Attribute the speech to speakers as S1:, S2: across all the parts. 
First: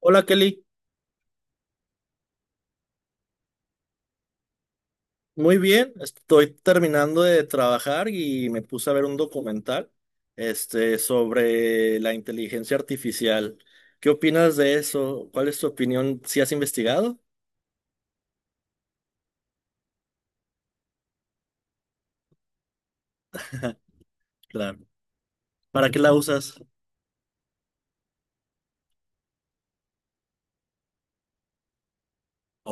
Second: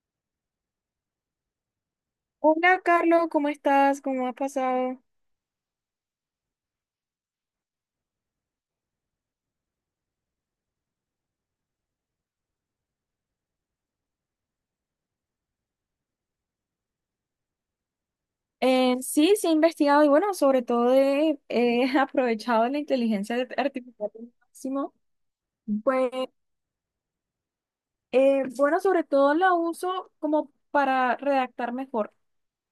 S1: Hola Kelly,
S2: Hola Carlos, ¿cómo estás? ¿Cómo has pasado?
S1: muy bien, estoy terminando de trabajar y me puse a ver un documental sobre la inteligencia artificial. ¿Qué opinas de eso? ¿Cuál es tu opinión? ¿Si has investigado?
S2: Sí, sí he investigado y bueno, sobre todo he aprovechado la inteligencia artificial al
S1: Claro.
S2: máximo.
S1: ¿Para qué
S2: Pues
S1: la usas?
S2: bueno, sobre todo la uso como para redactar mejor.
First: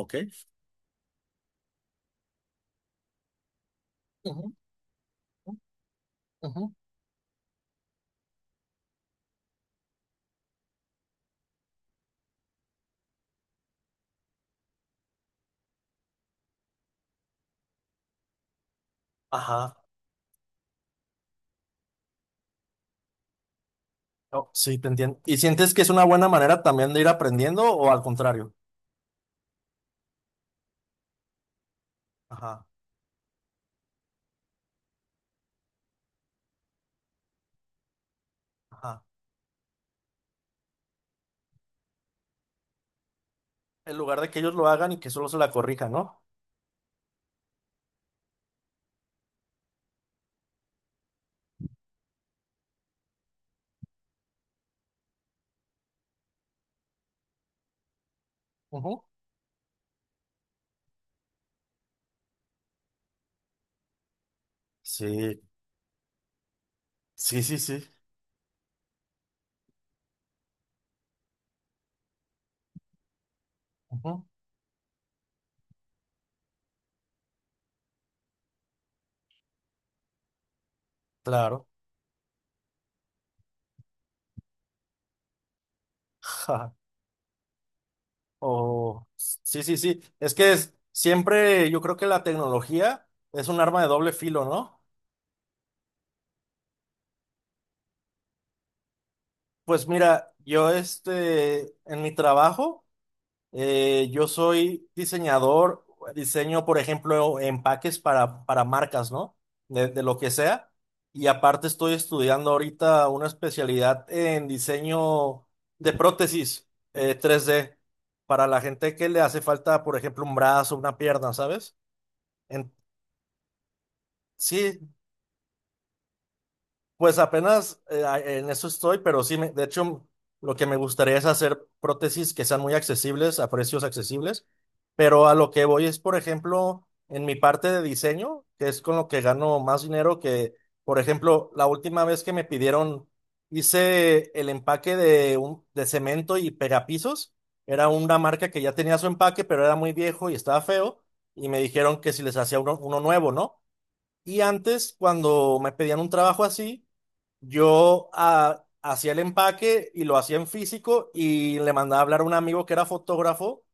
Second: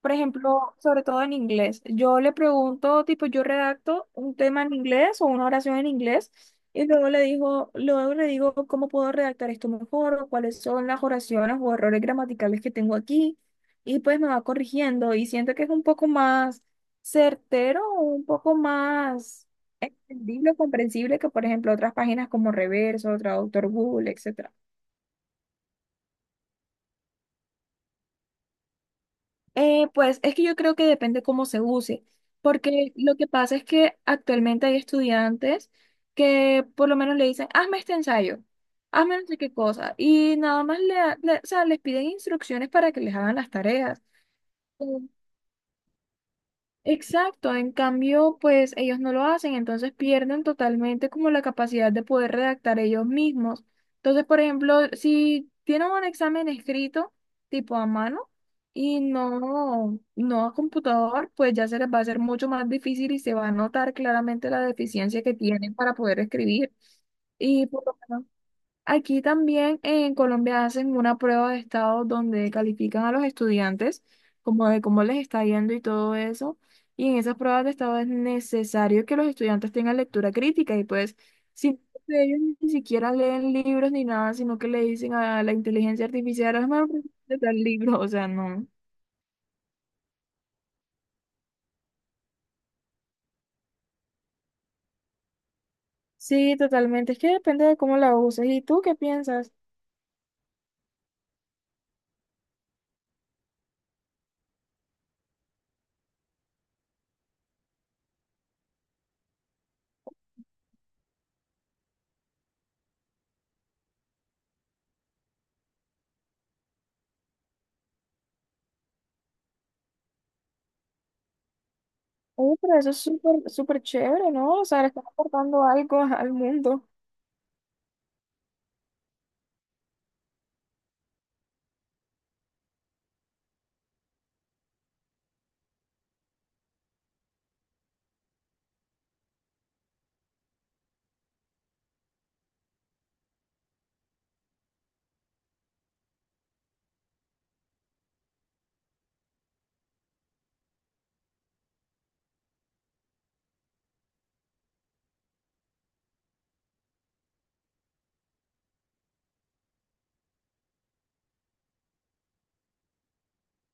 S2: Por ejemplo, sobre todo en inglés. Yo le pregunto, tipo, yo redacto un
S1: Ujú,
S2: tema en inglés o una oración en inglés,
S1: ujú.
S2: y luego le digo cómo puedo redactar esto mejor o cuáles son las oraciones o errores gramaticales que tengo aquí, y pues me va corrigiendo y siento que es un poco más certero o un poco más
S1: Ajá.
S2: entendible, comprensible que, por ejemplo, otras páginas como Reverso, Traductor Google,
S1: Oh,
S2: etcétera.
S1: sí, te entiendo. ¿Y sientes que es una buena manera también de ir aprendiendo o al contrario?
S2: Pues es que yo creo que depende cómo se use,
S1: Ajá,
S2: porque lo que pasa es que actualmente hay estudiantes que por lo menos le dicen, hazme este ensayo,
S1: ajá.
S2: hazme no sé qué cosa, y nada más o sea, les piden instrucciones para que les hagan las
S1: En
S2: tareas.
S1: lugar de que ellos lo hagan y que solo se la corrijan, ¿no?
S2: Exacto, en cambio, pues ellos no lo hacen, entonces pierden totalmente como la capacidad de poder redactar ellos mismos. Entonces, por ejemplo, si tienen un examen escrito, tipo a mano, y
S1: Ujú.
S2: no a computador, pues ya se les va a hacer mucho más difícil y se va a notar claramente la deficiencia que
S1: Sí,
S2: tienen para poder escribir.
S1: sí, sí,
S2: Y
S1: sí.
S2: por lo menos aquí también en Colombia hacen una prueba de estado donde califican a los estudiantes
S1: Ujú.
S2: como de cómo les está yendo y todo eso. Y en esas pruebas de estado es necesario que los estudiantes tengan lectura crítica, y pues
S1: Claro.
S2: si de ellos ni siquiera leen libros ni nada, sino que le dicen a la inteligencia artificial, hermano, de tal libro, o sea, no.
S1: Oh, sí, sí, sí. Es que es, siempre yo creo que la tecnología es un arma de doble filo, ¿no?
S2: Sí, totalmente. Es que depende de cómo la uses. ¿Y tú qué piensas?
S1: Pues mira, yo en mi trabajo, yo soy diseñador, diseño, por ejemplo, empaques para marcas, ¿no? De lo que sea. Y aparte estoy estudiando ahorita una especialidad en diseño de prótesis, 3D, para la gente que le hace falta, por ejemplo, un brazo, una pierna, ¿sabes?
S2: Oye,
S1: En-
S2: pero eso es súper, súper chévere, ¿no? O sea, le
S1: Sí,
S2: están aportando algo al mundo.
S1: pues apenas en eso estoy, pero sí, de hecho, lo que me gustaría es hacer prótesis que sean muy accesibles, a precios accesibles, pero a lo que voy es, por ejemplo, en mi parte de diseño, que es con lo que gano más dinero, que, por ejemplo, la última vez que me pidieron, hice el empaque de cemento y pegapisos, era una marca que ya tenía su empaque, pero era muy viejo y estaba feo, y me dijeron que si les hacía uno nuevo, ¿no? Y antes, cuando me pedían un trabajo así, yo hacía el empaque y lo hacía en físico y le mandaba a hablar a un amigo que era fotógrafo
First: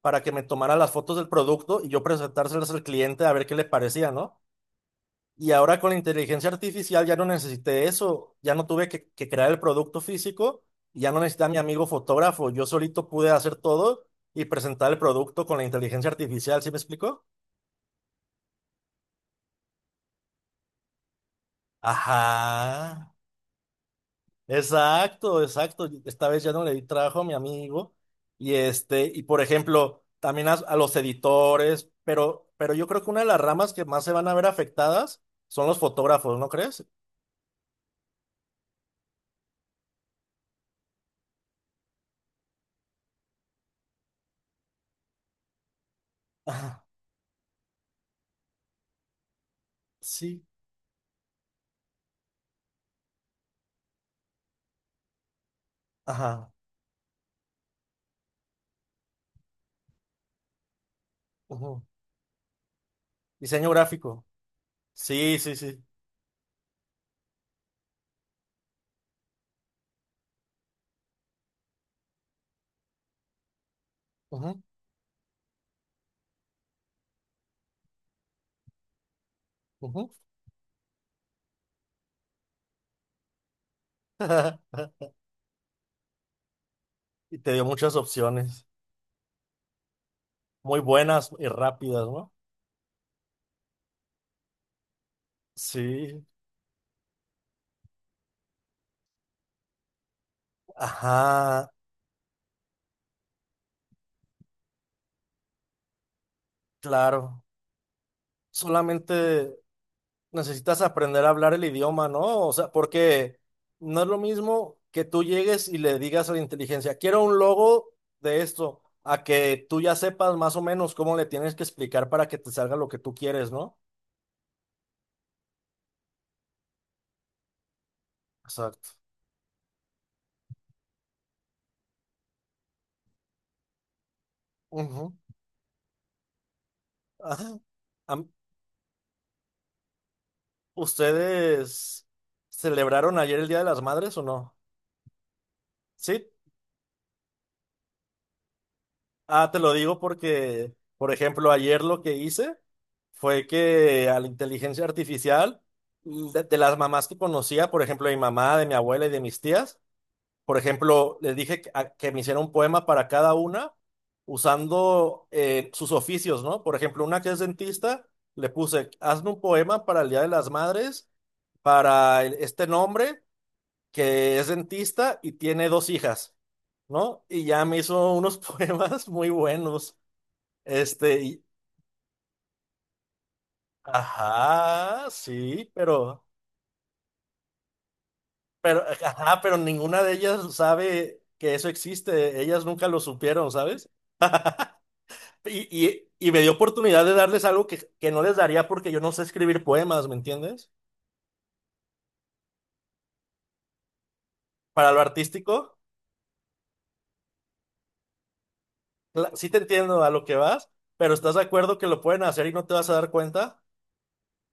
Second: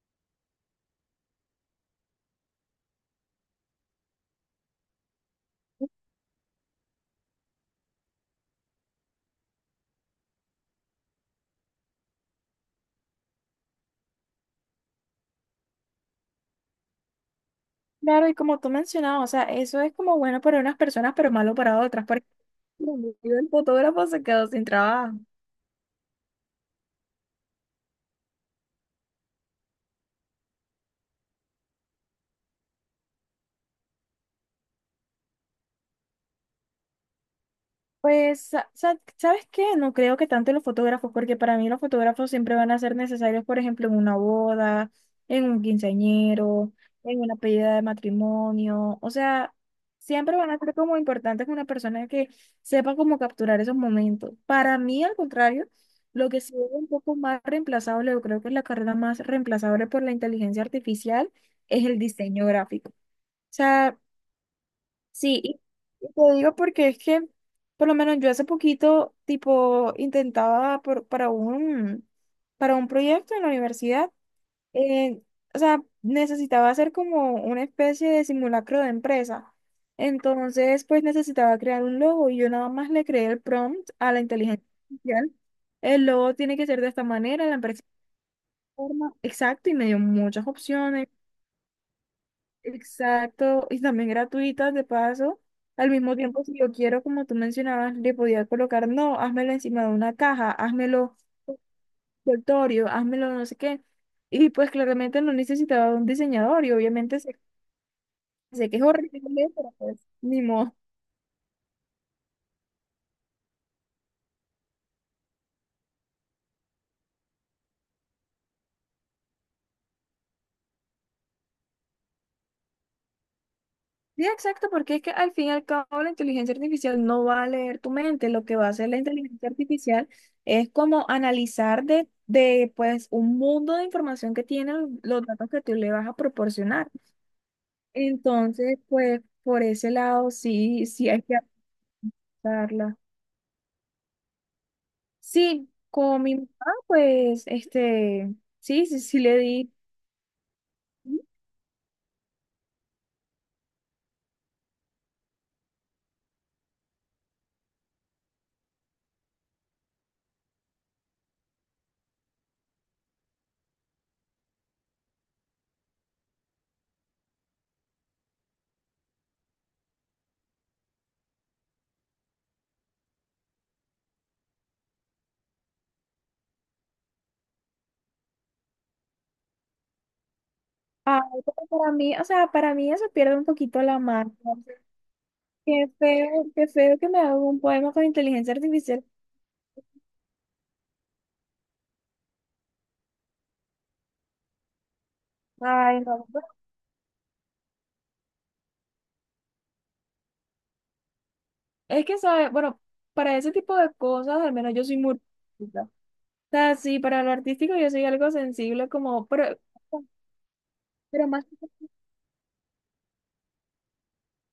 S1: para que me tomara las fotos del producto y yo presentárselas al cliente a ver qué le parecía, ¿no? Y ahora con la inteligencia artificial ya no necesité eso, ya no tuve que crear el producto físico, ya no necesité a mi amigo fotógrafo, yo solito pude hacer todo y presentar el producto con la inteligencia artificial, ¿sí me explico?
S2: Claro, y como tú mencionabas, o sea, eso es como bueno para unas personas, pero malo para otras,
S1: Ajá.
S2: porque el fotógrafo se quedó sin trabajo.
S1: Exacto, exacto. Esta vez ya no le di trabajo a mi amigo. Y este, y por ejemplo, también a los editores, pero yo creo que una de las ramas que más se van a ver afectadas son los fotógrafos, ¿no crees?
S2: Pues, ¿sabes qué? No creo que tanto los fotógrafos, porque para mí los fotógrafos siempre van a ser necesarios, por ejemplo, en una boda, en un quinceañero,
S1: Ajá,
S2: en una pedida de matrimonio. O sea, siempre
S1: sí,
S2: van a ser como importantes una persona que sepa cómo capturar esos momentos. Para mí, al contrario, lo que
S1: ajá.
S2: sí es un poco más reemplazable, yo creo que es la carrera más reemplazable por la inteligencia artificial,
S1: Ujú.
S2: es el diseño gráfico. O
S1: Diseño
S2: sea,
S1: gráfico. Sí,
S2: sí,
S1: sí, sí.
S2: y te digo porque es que, por lo menos yo hace poquito, tipo, intentaba para un proyecto en la universidad,
S1: Ujú,
S2: eh, o sea, necesitaba hacer como una especie de simulacro de empresa.
S1: ujú.
S2: Entonces, pues necesitaba crear un logo y yo nada más le creé el prompt a la inteligencia artificial. El logo tiene que ser de esta
S1: Y
S2: manera,
S1: te
S2: la
S1: dio
S2: empresa de
S1: muchas
S2: esta
S1: opciones,
S2: forma, exacto, y me dio muchas
S1: muy
S2: opciones.
S1: buenas y rápidas, ¿no?
S2: Exacto, y también gratuitas de paso. Al mismo
S1: Sí,
S2: tiempo, si yo quiero, como tú mencionabas, le podía colocar, no, házmelo encima de una caja, házmelo
S1: ajá,
S2: envoltorio, házmelo no sé qué. Y pues claramente no necesitaba un diseñador y obviamente sé,
S1: claro.
S2: sé que es horrible,
S1: Solamente
S2: pero pues ni modo.
S1: necesitas aprender a hablar el idioma, ¿no? O sea, porque no es lo mismo que tú llegues y le digas a la inteligencia, quiero un logo de esto, a que tú ya sepas más o menos cómo le tienes que explicar para que te salga lo que tú quieres, ¿no?
S2: Sí, exacto, porque es que al fin y al cabo la inteligencia artificial no va a leer tu mente, lo que va a hacer
S1: Exacto.
S2: la inteligencia artificial es como analizar de pues un mundo de información que tienen
S1: Ujú.
S2: los datos que tú le vas a proporcionar.
S1: Ajá. Am-
S2: Entonces, pues por ese lado sí, sí hay que
S1: ¿Ustedes
S2: adaptarla.
S1: celebraron ayer el Día de las Madres o no?
S2: Sí, con
S1: Sí.
S2: mi mamá, pues, sí, sí, sí le
S1: Ah, te lo
S2: di.
S1: digo porque, por ejemplo, ayer lo que hice fue que a la inteligencia artificial, de las mamás que conocía, por ejemplo, de mi mamá, de mi abuela y de mis tías, por ejemplo, les dije que me hiciera un poema para cada una usando sus oficios, ¿no? Por ejemplo, una que es dentista, le puse, hazme un poema para el Día de las Madres, para este nombre que es dentista y tiene dos hijas, ¿no? Y ya me hizo unos poemas muy buenos. Este,
S2: Ah,
S1: y-
S2: pero para mí, o sea, para mí eso pierde un poquito la marca.
S1: ajá, sí,
S2: Qué feo que me haga un poema con inteligencia artificial.
S1: ajá, pero ninguna de ellas sabe que eso existe. Ellas nunca lo supieron, ¿sabes? Y,
S2: Ay,
S1: y,
S2: no.
S1: y me
S2: Bueno,
S1: dio oportunidad de darles algo que no les daría porque yo no sé escribir poemas, ¿me entiendes?
S2: es que, ¿sabes? Bueno, para ese tipo de cosas, al menos yo
S1: Para
S2: soy
S1: lo
S2: muy
S1: artístico,
S2: artística. O sea, sí, para lo artístico yo soy algo sensible, como,
S1: sí te entiendo a lo que vas, pero
S2: pero
S1: ¿estás de
S2: más.
S1: acuerdo que lo pueden hacer y no te vas a dar cuenta?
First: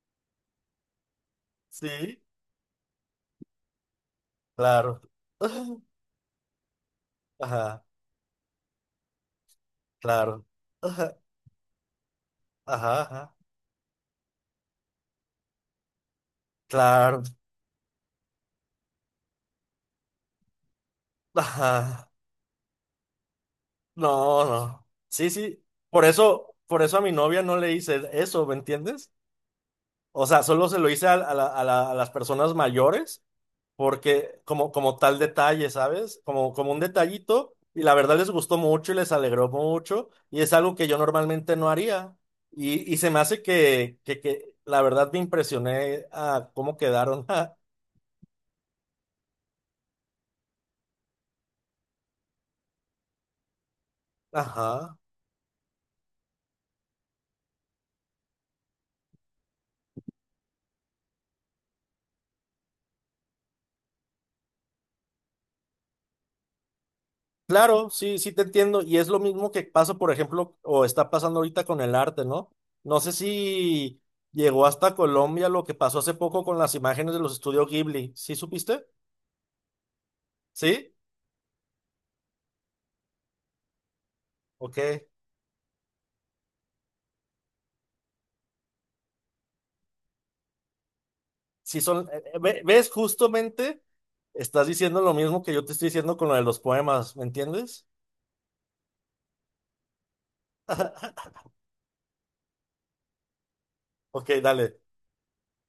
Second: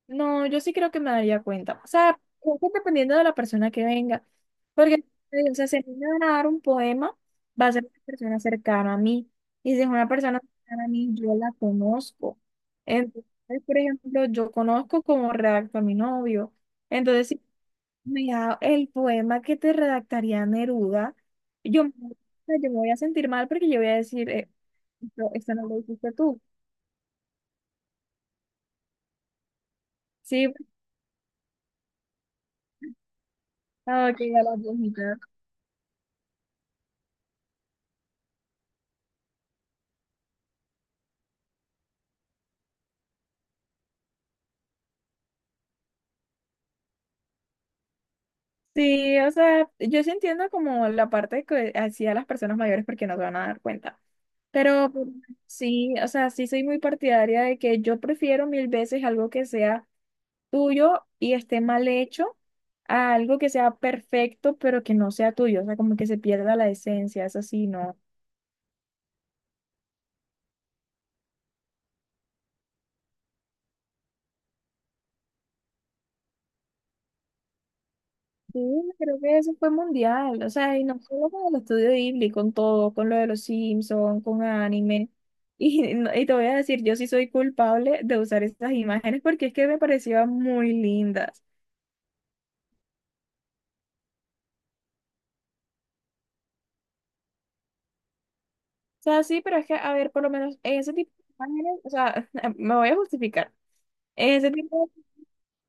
S2: No, yo sí creo que me daría cuenta. O sea,
S1: Sí,
S2: creo que dependiendo de la persona que venga.
S1: claro.
S2: Porque, o sea, si a mí me van a dar un poema, va a
S1: Ajá,
S2: ser una persona cercana a mí. Y si es una persona
S1: claro.
S2: cercana a mí,
S1: Ajá,
S2: yo la conozco.
S1: ajá,
S2: Entonces,
S1: ajá,
S2: por ejemplo, yo conozco cómo redacto a mi novio.
S1: claro.
S2: Entonces, si mira, el poema que te redactaría Neruda,
S1: Ajá.
S2: o sea, yo me voy a sentir mal porque yo voy a decir,
S1: No, no. Sí,
S2: esto, esto
S1: sí.
S2: no lo hiciste tú.
S1: Por eso a mi novia no le hice eso, ¿me entiendes? O sea,
S2: Sí,
S1: solo se lo hice a las personas mayores,
S2: ah, ok,
S1: porque
S2: a la
S1: como, como tal
S2: viejita.
S1: detalle, ¿sabes? Como, como un detallito, y la verdad les gustó mucho y les alegró mucho, y es algo que yo normalmente no haría. Y se me hace que la verdad me impresioné a cómo quedaron.
S2: Sí, o sea, yo sí entiendo como la parte que hacía las personas mayores porque no se van a dar cuenta. Pero
S1: Ajá.
S2: pues, sí, o sea, sí soy muy partidaria de que yo prefiero mil veces algo que sea tuyo y esté mal hecho a algo que sea perfecto pero que no sea tuyo. O sea, como que se pierda la esencia, eso sí,
S1: Claro,
S2: no.
S1: sí, sí te entiendo. Y es lo mismo que pasa, por ejemplo, o está pasando ahorita con el arte, ¿no? No sé si llegó hasta Colombia lo que pasó hace poco con las imágenes de los estudios Ghibli. ¿Sí
S2: Sí,
S1: supiste?
S2: creo que eso fue mundial, o sea, y
S1: ¿Sí?
S2: no solo con el estudio Ghibli, con todo, con lo de los Simpsons, con
S1: Ok.
S2: anime. Y, no- y te voy a decir, yo sí soy culpable de usar esas imágenes porque es que me parecían muy lindas.
S1: Sí son, ves, justamente estás diciendo lo mismo que yo te estoy diciendo con lo de los poemas, ¿me entiendes?
S2: O sea, sí, pero es que, a ver, por lo menos en ese tipo de imágenes, o sea, me voy a justificar.
S1: Ok,
S2: En ese
S1: dale.
S2: tipo,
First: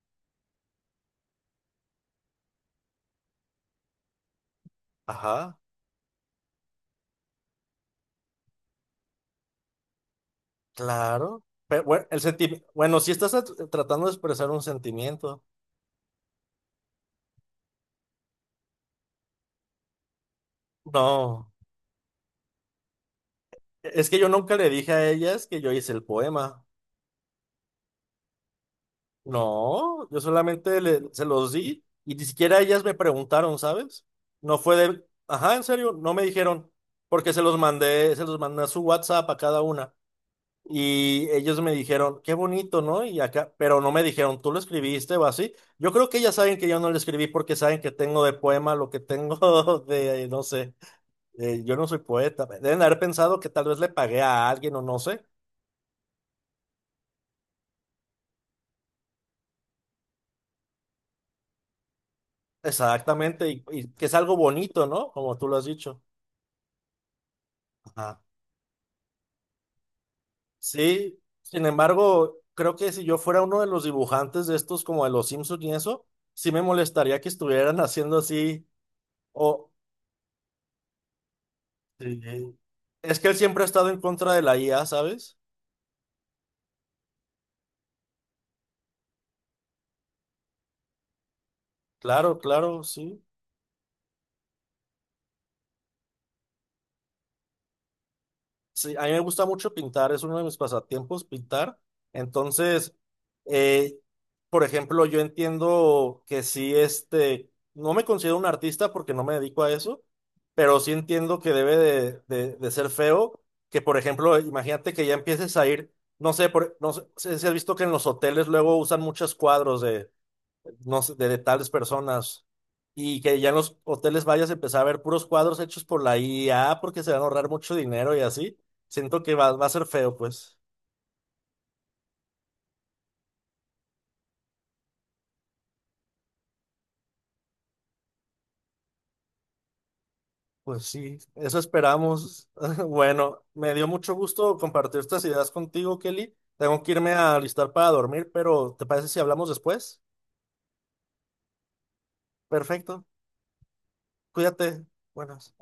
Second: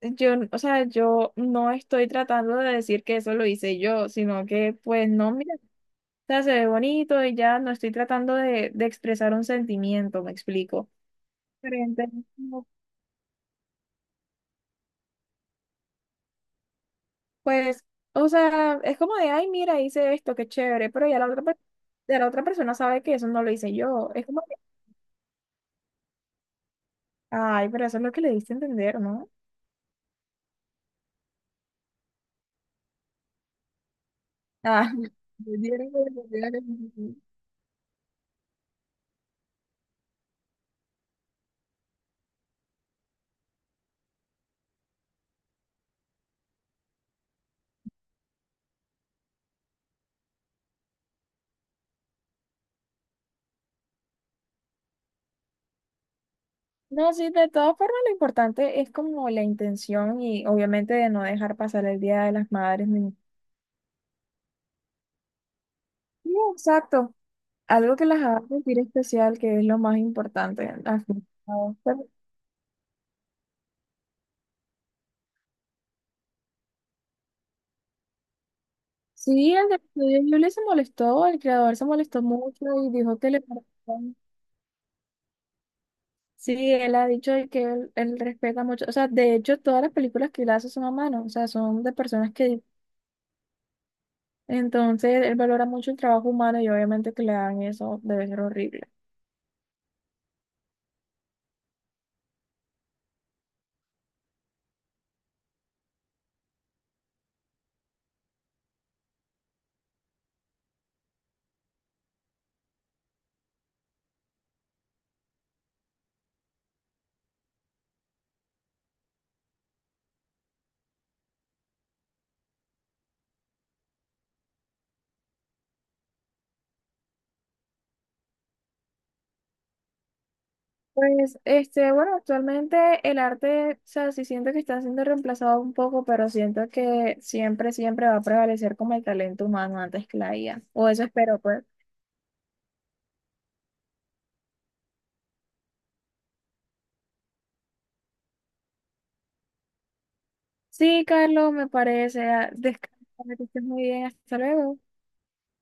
S2: yo, o sea, yo no estoy tratando de decir que eso lo hice yo, sino que, pues, no, mira,
S1: Ajá,
S2: o sea, se ve bonito y ya no estoy tratando de expresar un sentimiento, me explico.
S1: claro. Pero, bueno,
S2: Diferente.
S1: el sentimiento,
S2: No,
S1: bueno, si estás tratando de expresar un sentimiento.
S2: pues, o sea, es como de, ay, mira, hice esto, qué chévere, pero ya la otra,
S1: No.
S2: ya la otra persona sabe que eso no lo hice
S1: Es
S2: yo.
S1: que
S2: Es
S1: yo
S2: como que,
S1: nunca le dije a ellas que yo hice el poema.
S2: ay, pero eso es lo que le diste a entender, ¿no?
S1: No, yo solamente se los di y ni siquiera ellas me preguntaron, ¿sabes? No fue
S2: Ah,
S1: de, ajá,
S2: me
S1: en
S2: dieron
S1: serio,
S2: la
S1: no me
S2: oportunidad de
S1: dijeron, porque se los mandé a su WhatsApp a cada una y ellos me dijeron, qué bonito, ¿no? Y acá, pero no me dijeron, tú lo escribiste o así. Yo creo que ellas saben que yo no lo escribí porque saben que tengo de poema lo que tengo de, no sé, yo no soy poeta. Deben haber pensado que tal vez le pagué a alguien o no sé.
S2: no, sí, de todas formas, lo importante es como la intención y obviamente de no dejar pasar el Día de las Madres. Ni
S1: Exactamente, y que es algo bonito, ¿no? Como tú lo has dicho.
S2: sí, exacto, algo que
S1: Ajá.
S2: las haga sentir especial, que es lo más importante al
S1: Sí,
S2: fin y
S1: sin
S2: al cabo.
S1: embargo, creo que si yo fuera uno de los dibujantes de estos, como de los Simpsons y eso, sí me molestaría que estuvieran haciendo así.
S2: Sí, el
S1: O
S2: del estudio Ghibli se molestó, el creador se molestó
S1: Sí.
S2: mucho y dijo
S1: Es que
S2: que
S1: él
S2: le
S1: siempre ha
S2: parecía-
S1: estado en contra de la IA, ¿sabes?
S2: Sí, él ha dicho de que él respeta mucho, o sea, de hecho todas las películas que él hace son a mano, o sea, son de personas
S1: Claro,
S2: que
S1: claro, sí.
S2: entonces él valora mucho el trabajo humano y obviamente que le hagan eso debe ser horrible.
S1: Sí, a mí me gusta mucho pintar, es uno de mis pasatiempos pintar. Entonces, eh, por ejemplo, yo entiendo que sí, no me considero un artista porque no me dedico a eso, pero sí entiendo que debe de ser feo, que por ejemplo, imagínate que ya empieces a ir, no sé, no sé si has visto que en los hoteles luego usan muchos cuadros de, no sé, de tales personas. Y que ya en los hoteles vayas a empezar a ver puros cuadros hechos por la IA porque se van a ahorrar mucho dinero y así. Siento que va a ser feo, pues.
S2: Pues, este, bueno, actualmente el arte, o sea, sí siento que está siendo reemplazado un poco, pero siento que siempre, siempre va a prevalecer como el talento humano antes que la IA,
S1: Pues
S2: o eso
S1: sí,
S2: espero,
S1: eso
S2: pues.
S1: esperamos. Bueno, me dio mucho gusto compartir estas ideas contigo, Kelly. Tengo que irme a alistar para dormir, pero ¿te parece si hablamos después?
S2: Sí, Carlos, me parece. Ah,
S1: Perfecto.
S2: descansa, que estés muy bien. Hasta luego.
S1: Cuídate. Buenas.